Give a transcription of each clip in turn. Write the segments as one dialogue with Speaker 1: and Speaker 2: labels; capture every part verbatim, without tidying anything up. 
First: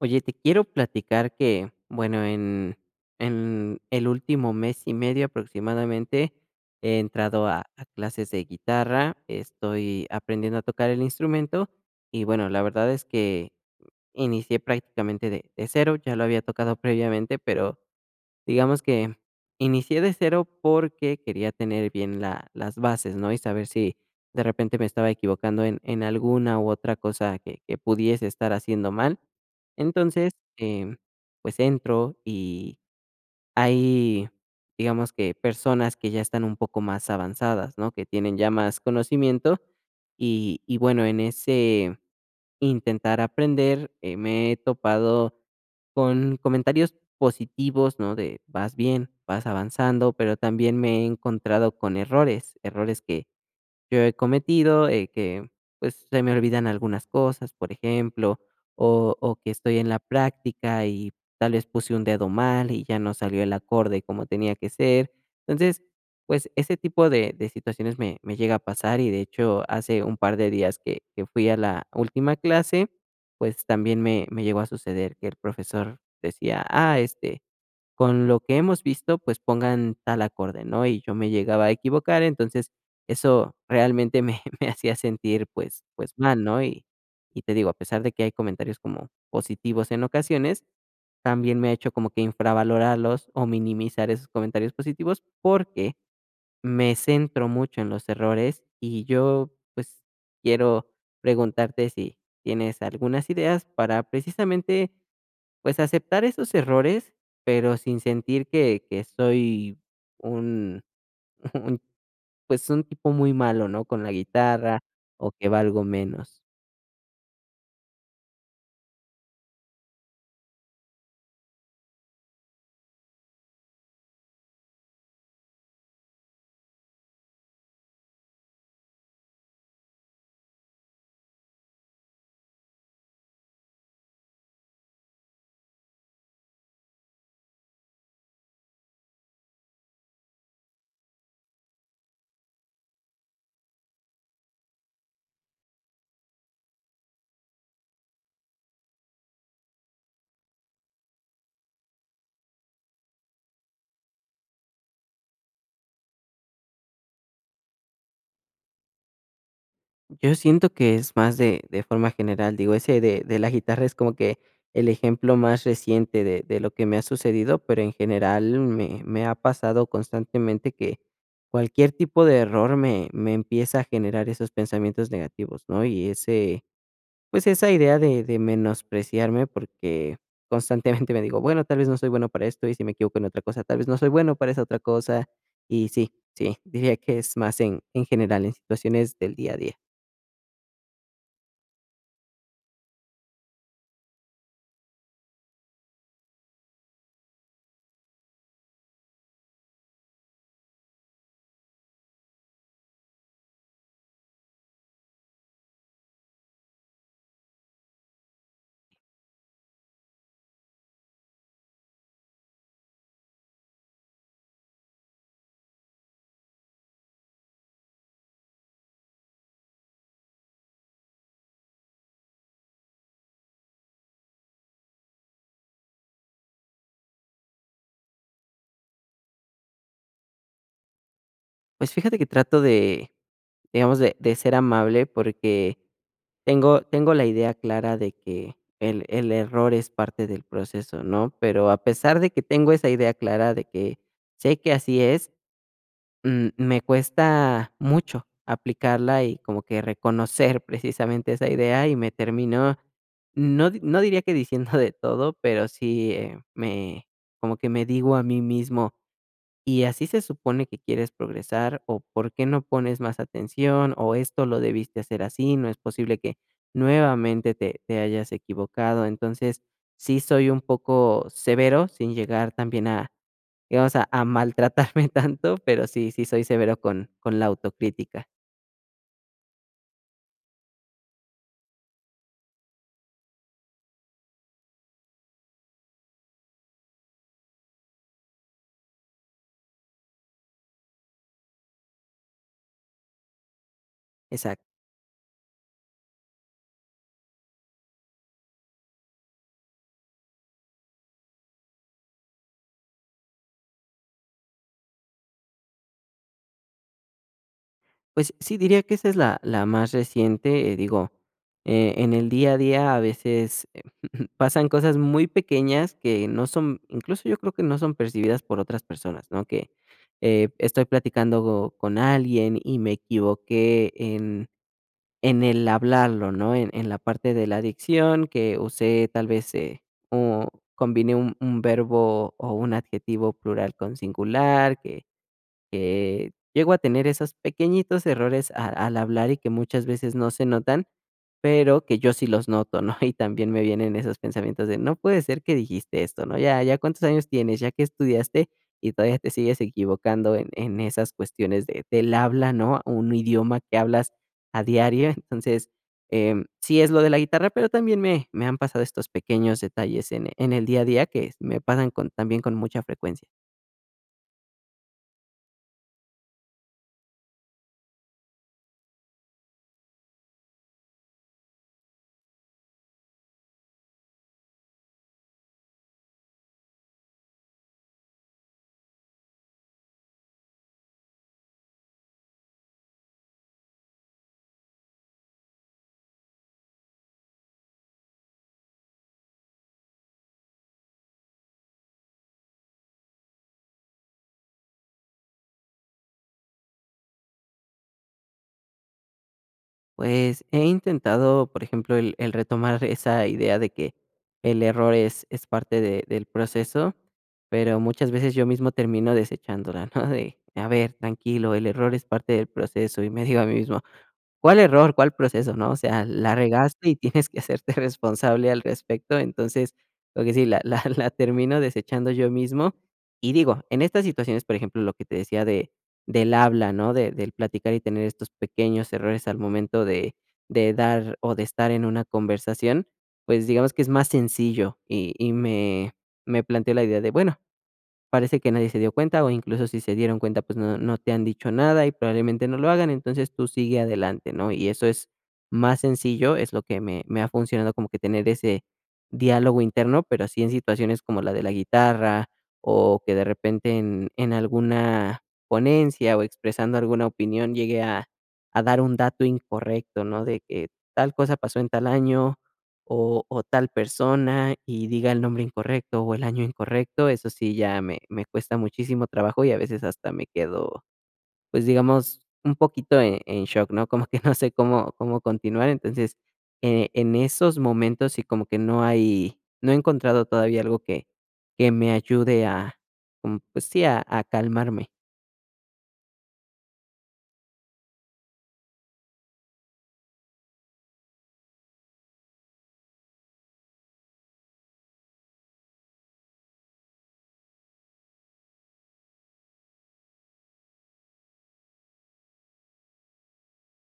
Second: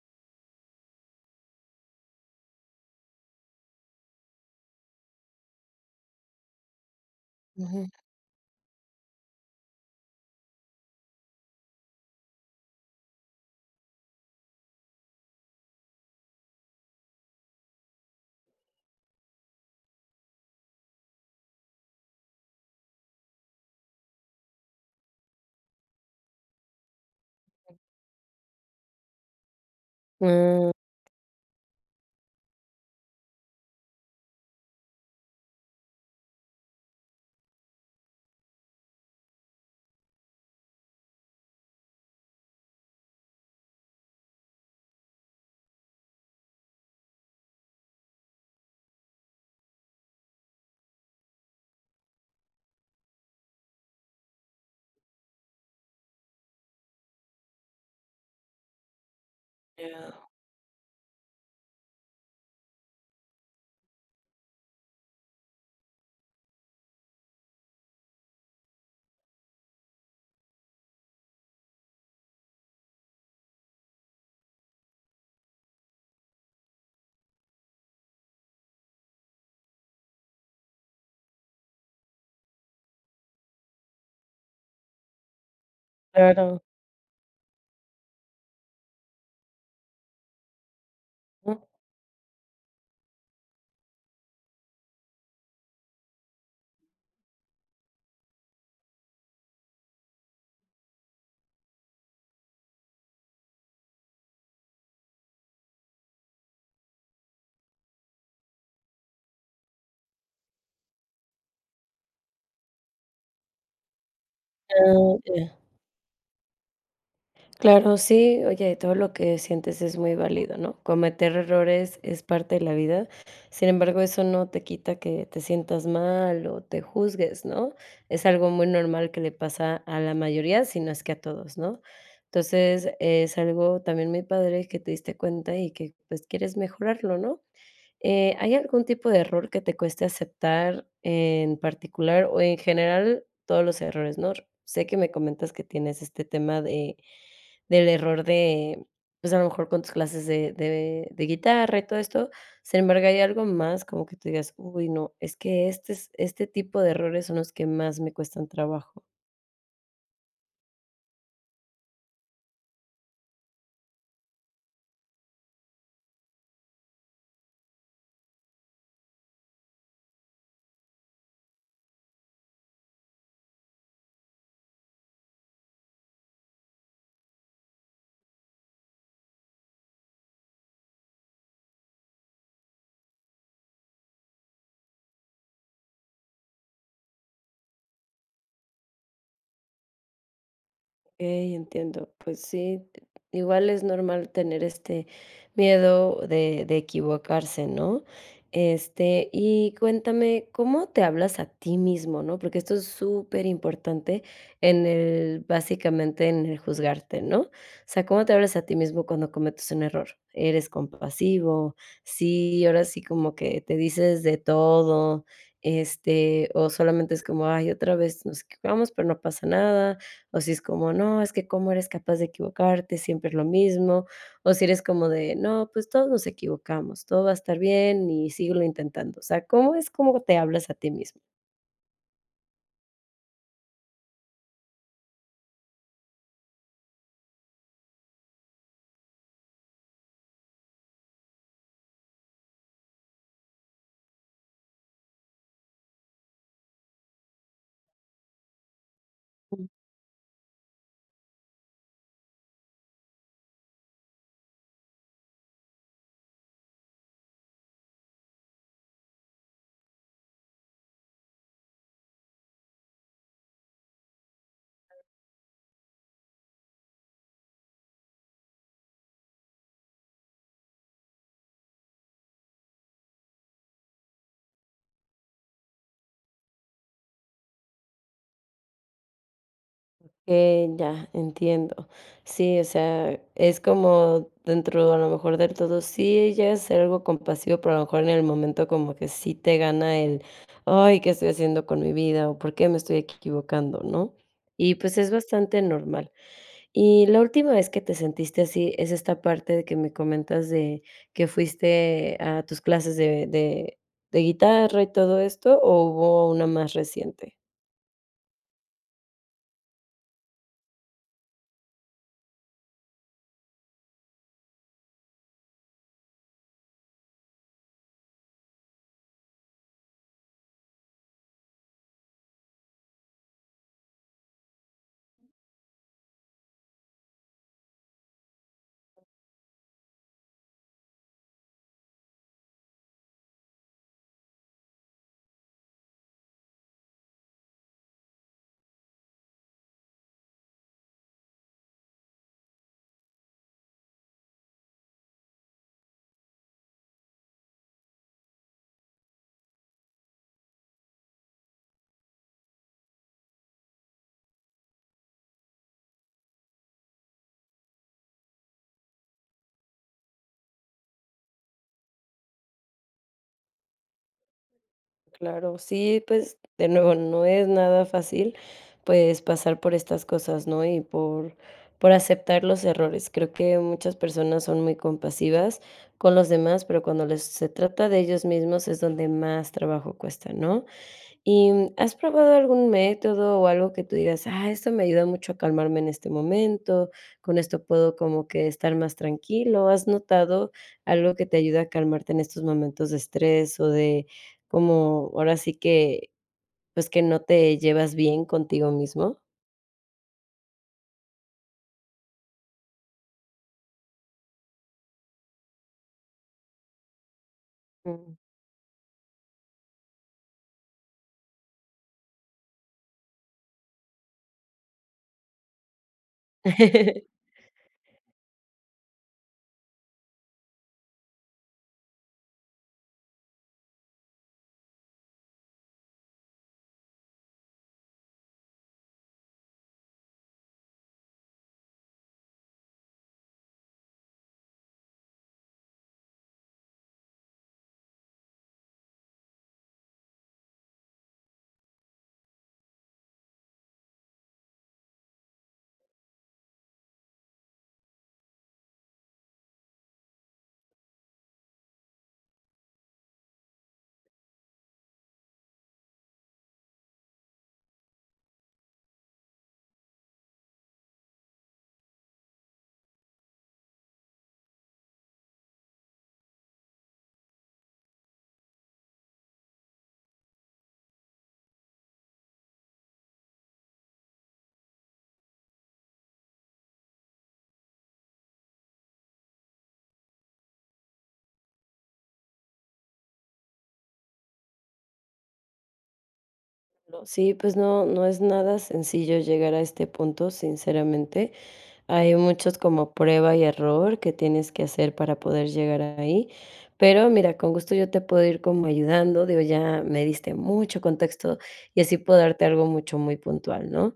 Speaker 1: Oye, te quiero platicar que, bueno, en, en el último mes y medio aproximadamente he entrado a, a
Speaker 2: Ujú.
Speaker 1: clases de guitarra. Estoy aprendiendo a tocar el instrumento y bueno, la verdad es que inicié prácticamente de, de cero. Ya lo había tocado previamente, pero digamos que inicié de cero porque quería tener bien la las bases, ¿no? Y saber si de repente me estaba equivocando en en alguna u otra cosa que que pudiese estar haciendo mal. Entonces,
Speaker 2: Mm.
Speaker 1: em, pues entro y hay, digamos, que personas que ya están un poco más avanzadas, ¿no? Que tienen ya más conocimiento y y bueno, en ese intentar aprender, eh, me he topado con comentarios positivos, ¿no? De vas bien, vas avanzando, pero también me he encontrado con errores, errores que yo he cometido, eh, que, pues, se me olvidan algunas cosas, por ejemplo, o o que estoy en la
Speaker 2: Ya.
Speaker 1: práctica y tal vez puse un dedo mal y ya no salió el acorde como tenía que ser. Entonces, pues, ese tipo de de situaciones me me llega a pasar y, de hecho, hace un par de días que que fui a la última clase, pues, también me me llegó a suceder que el profesor decía: "Ah, este, con lo que hemos visto, pues pongan tal acorde, ¿no?" Y yo me llegaba a equivocar. Entonces, eso realmente me me hacía sentir, pues, pues mal, ¿no?
Speaker 2: Claro.
Speaker 1: Y y te digo, a pesar de que hay comentarios como positivos en ocasiones,
Speaker 2: Mm,
Speaker 1: también me ha hecho como que infravalorarlos o minimizar esos comentarios positivos, porque me centro mucho en los errores y yo, pues, quiero preguntarte si tienes algunas ideas para, precisamente, pues, aceptar esos errores, pero sin sentir que que soy un un, pues, un tipo muy malo, ¿no?, con la guitarra,
Speaker 2: ya,
Speaker 1: o
Speaker 2: ya.
Speaker 1: que valgo menos.
Speaker 2: Claro, sí, oye, todo lo que sientes es muy válido, ¿no? Cometer errores es parte de la vida. Sin embargo, eso no te quita que te sientas mal o te juzgues, ¿no? Es algo muy normal que le pasa a la mayoría, si no es que a todos, ¿no? Entonces, es algo también muy padre que te diste cuenta y que pues quieres mejorarlo, ¿no? Eh, ¿hay algún tipo de error que te cueste aceptar en particular o en general todos los errores, no? Sé que me comentas que tienes este tema de del error de, pues, a lo mejor con tus clases de de de guitarra y todo esto. Sin embargo, ¿hay algo más como que tú digas: "Uy, no, es que este es este tipo de errores son los que más me cuestan trabajo"?
Speaker 1: Yo siento que es más de de forma general. Digo, ese de de la guitarra es como que el ejemplo más reciente de de lo que me ha sucedido, pero en general me me ha pasado constantemente que cualquier tipo de error me me empieza a generar esos pensamientos negativos, ¿no? Y ese, pues, esa idea de de menospreciarme, porque constantemente me digo: "Bueno, tal vez no soy bueno para esto, y si me equivoco en otra cosa, tal vez no soy bueno para esa otra cosa". Y sí, sí, diría que es más en en general, en situaciones del día a día.
Speaker 2: Ok, entiendo. Pues sí, t- igual es normal tener este miedo de de equivocarse, ¿no? Este, y cuéntame, ¿cómo te hablas a ti mismo, no? Porque esto es súper importante en el básicamente, en el juzgarte, ¿no? O sea, ¿cómo te hablas a ti mismo cuando cometes un error? ¿Eres compasivo? Sí, ahora sí como que te dices de todo, este, o solamente es como: "Ay, otra vez nos equivocamos, pero no pasa nada". O si es como, no, es que cómo eres capaz de equivocarte, siempre es lo mismo. O si eres como de, no, pues todos nos equivocamos, todo va a estar bien y síguelo intentando. O sea, ¿cómo es cómo te hablas a ti mismo?
Speaker 1: Pues fíjate que trato de, digamos, de de ser amable, porque tengo tengo la idea clara de que el el error es parte del proceso, ¿no? Pero a pesar de que tengo esa idea clara de que sé que así es, Mm, me cuesta mucho aplicarla y como que reconocer precisamente esa idea y me terminó, no di no diría que diciendo de todo, pero sí, eh, me, como que me digo a mí mismo: "Y así se supone que quieres progresar, o ¿por qué no pones más atención? O esto lo debiste hacer así, no es posible que nuevamente te te hayas equivocado". Entonces, sí soy un poco severo, sin llegar también a, digamos, a a maltratarme tanto, pero sí, sí soy severo con con la autocrítica.
Speaker 2: Eh, ya, entiendo. Sí, o sea, es como dentro a lo mejor del todo, sí llega a ser algo compasivo, pero a lo mejor en el momento como que sí te gana el, ay, ¿qué estoy haciendo con mi vida? ¿O por qué me estoy equivocando? ¿No?
Speaker 1: Exacto.
Speaker 2: Y pues es bastante normal. Y la última vez que te sentiste así es esta parte de que me comentas de que fuiste a tus clases de de de guitarra y todo esto, ¿o hubo una más reciente?
Speaker 1: Pues sí, diría que esa es la la más reciente, eh, digo, eh, en el día a día a veces eh, pasan cosas muy pequeñas que no son, incluso yo creo que no son percibidas por otras personas, ¿no? Que, eh, estoy platicando con alguien y me equivoqué en En el hablarlo, ¿no? En en la parte de la dicción que usé tal vez, eh, o combiné un un verbo o un adjetivo plural con singular, que que llego a tener esos pequeñitos errores a al hablar y que muchas veces no se notan, pero que yo sí los noto, ¿no? Y también me vienen esos pensamientos de: "No puede ser que dijiste esto, ¿no? Ya ya cuántos años tienes, ya que estudiaste, y todavía te sigues equivocando en en esas cuestiones de del habla", ¿no? Un idioma que hablas a diario. Entonces, em, sí es lo de la guitarra, pero también me me han pasado estos pequeños detalles en en el día a día que me pasan con, también con mucha frecuencia.
Speaker 2: Claro, sí, pues de nuevo no es nada fácil, pues pasar por estas cosas, ¿no? Y por, por aceptar los errores. Creo que muchas personas son muy compasivas con los demás, pero cuando les, se trata de ellos mismos es donde más trabajo cuesta, ¿no? ¿Y mm, has probado algún método o algo que tú digas, ah, esto me ayuda mucho a calmarme en este momento, con esto puedo como que estar más tranquilo? ¿Has notado algo que te ayuda a calmarte en estos momentos de estrés o de como ahora sí que, pues que no te llevas bien contigo mismo?
Speaker 1: Pues, he intentado, por ejemplo, el el retomar esa idea de que el error es es parte de del proceso, pero muchas
Speaker 2: Mm.
Speaker 1: veces yo mismo termino desechándola, ¿no? De, a ver, tranquilo, el error es parte del proceso, y me digo a mí mismo: ¿cuál error? ¿Cuál proceso? ¿No? O sea, la regaste y tienes que hacerte responsable al respecto. Entonces, lo que sí, la la la termino desechando yo mismo. Y digo, en estas situaciones, por ejemplo, lo que te decía de del habla, ¿no? De del platicar y tener estos pequeños errores al momento de de dar o de estar en una conversación, pues digamos que es más sencillo y y me, me planteó la idea de, bueno, parece que nadie se dio cuenta, o incluso si se dieron cuenta, pues no no te han dicho nada y probablemente no lo hagan, entonces tú sigue adelante, ¿no? Y eso es más sencillo, es lo que me me ha funcionado, como que tener ese diálogo interno. Pero sí, en situaciones como la de la guitarra, o que de repente en en alguna ponencia, o expresando alguna opinión, llegue a a dar un dato incorrecto, ¿no? De que tal cosa pasó en tal año, o o tal persona y diga el nombre incorrecto o el año incorrecto, eso sí ya me me cuesta muchísimo trabajo, y a veces hasta me quedo, pues, digamos, un poquito en en shock, ¿no? Como que no sé cómo cómo continuar. Entonces, eh, en esos momentos sí, como que no hay, no he encontrado todavía algo que que me ayude a, mm, pues sí, a a calmarme.
Speaker 2: No, sí, pues no, no es nada sencillo llegar a este punto, sinceramente. Hay muchos como prueba y error que tienes que hacer para poder llegar ahí. Pero mira, con gusto yo te puedo ir como ayudando, digo, ya me diste mucho contexto y así puedo darte algo mucho muy puntual, ¿no?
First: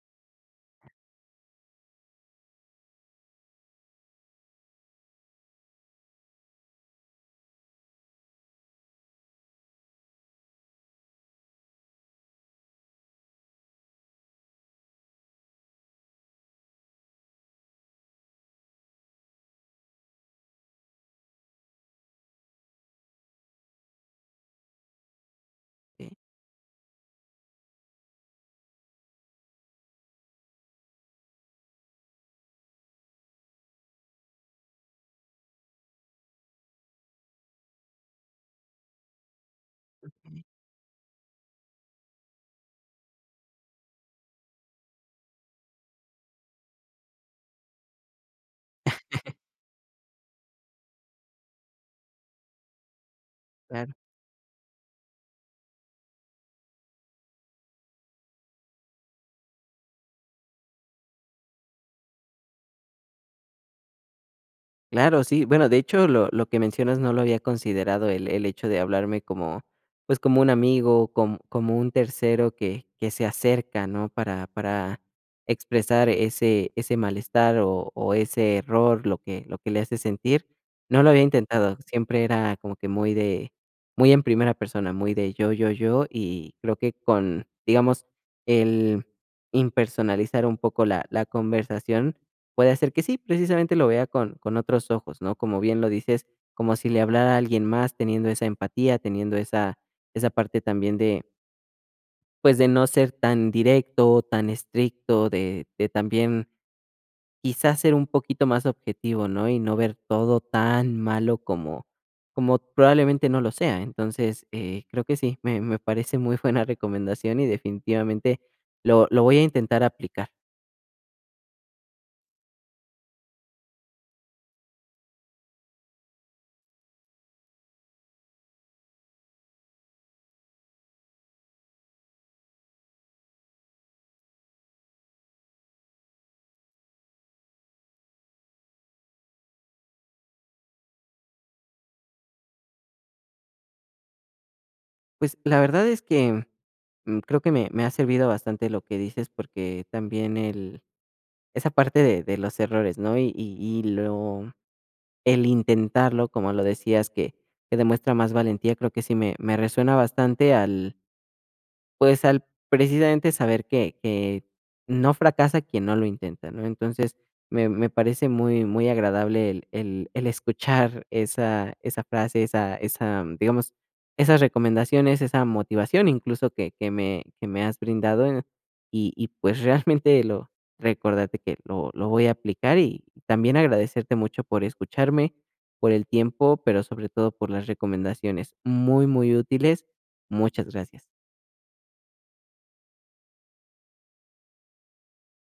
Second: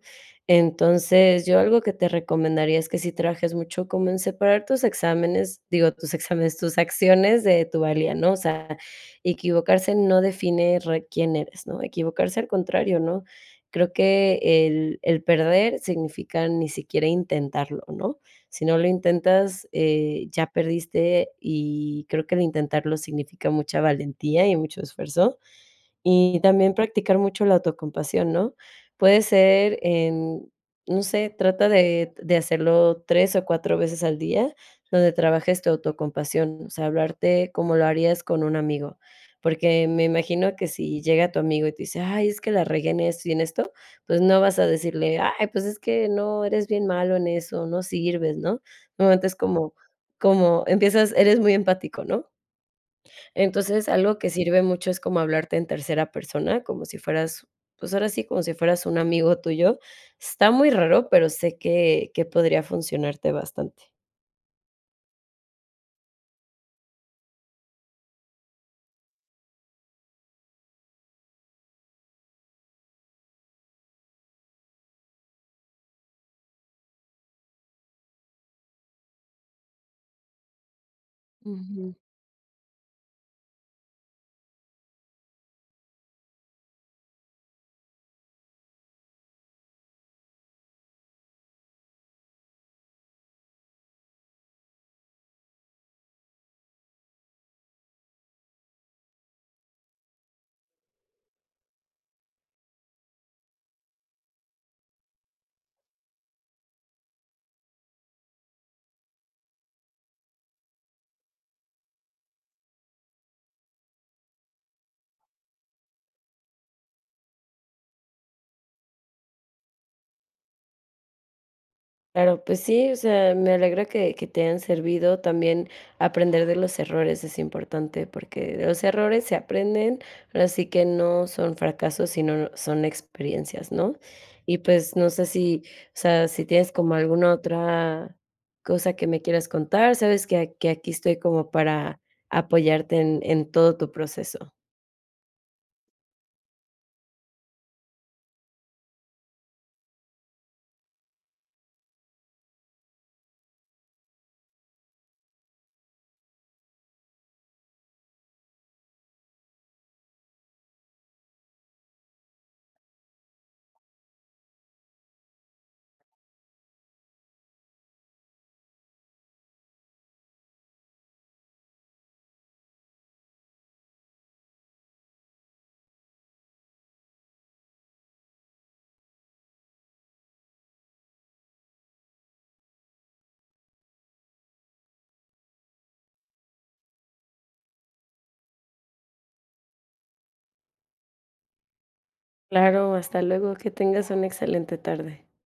Speaker 2: Entonces, yo algo que te recomendaría es que si trabajes mucho como en separar tus exámenes, digo, tus exámenes, tus acciones de tu valía, ¿no? O sea, equivocarse no define re- quién eres, ¿no? Equivocarse al contrario, ¿no? Creo que el el perder significa ni siquiera intentarlo, ¿no? Si no lo intentas, eh, ya perdiste, y creo que el intentarlo significa mucha valentía y mucho esfuerzo.
Speaker 1: Sí,
Speaker 2: Y también practicar mucho la autocompasión, ¿no? Puede ser en, no sé, trata de de hacerlo tres o cuatro veces al día, donde trabajes tu autocompasión, o sea, hablarte como lo harías con un amigo. Porque me imagino que si llega tu amigo y te dice: "Ay, es que la regué en esto y en esto", pues no vas a decirle: "Ay, pues es que no, eres bien malo en eso, no sirves", ¿no? Normalmente es como como empiezas eres muy empático, ¿no? Entonces,
Speaker 1: claro.
Speaker 2: algo que sirve mucho es como hablarte en tercera persona, como si fueras, pues, ahora sí, como si fueras un amigo tuyo. Está muy raro, pero sé que que podría funcionarte bastante.
Speaker 1: Claro, sí. Bueno, de hecho, lo lo que mencionas no lo había considerado, el el hecho de hablarme como, pues, como un amigo, como, como un tercero que que se acerca, ¿no? Para para expresar ese, ese malestar o o ese error, lo que lo que le hace sentir. No lo había intentado, siempre era como que muy de, muy en primera persona, muy de yo, yo, yo, y creo que con, digamos, el impersonalizar un poco la la conversación, puede ser que sí, precisamente, lo vea con con otros ojos, ¿no? Como bien lo dices, como si le hablara a alguien más, teniendo esa empatía, teniendo esa, esa parte también de, pues, de no ser tan directo, tan estricto, de de también quizás ser un poquito más objetivo, ¿no? Y no ver todo tan malo como, como probablemente no lo sea. Entonces, eh, creo que sí, me me parece muy buena recomendación y, definitivamente, lo lo voy a intentar aplicar.
Speaker 2: Claro, pues sí, o sea, me alegra que, que te hayan servido. También aprender de los errores es importante porque de los errores se aprenden, pero sí que no son fracasos, sino son experiencias, ¿no? Y pues no sé si, o sea, si tienes como alguna otra cosa que me quieras contar, sabes que, a- que aquí estoy como para apoyarte en en todo tu proceso.
Speaker 1: Pues, la verdad es que, mm, creo que me me ha servido bastante lo que dices, porque también el esa parte de de los errores, ¿no? Y y y lo, el intentarlo, como lo decías, que que demuestra más valentía, creo que sí me me resuena bastante al, pues, al, precisamente, saber que que no fracasa quien no lo intenta, ¿no? Entonces, me me parece muy, muy agradable el el el escuchar esa, esa frase, esa esa, digamos, esas recomendaciones, esa motivación incluso que que me que me has brindado, eh, y y pues, realmente, lo, recordate que lo lo voy a aplicar, y también agradecerte mucho por escucharme, por el tiempo, pero sobre todo por las recomendaciones muy, muy útiles. Muchas gracias.
Speaker 2: Claro, hasta luego, que tengas una excelente tarde.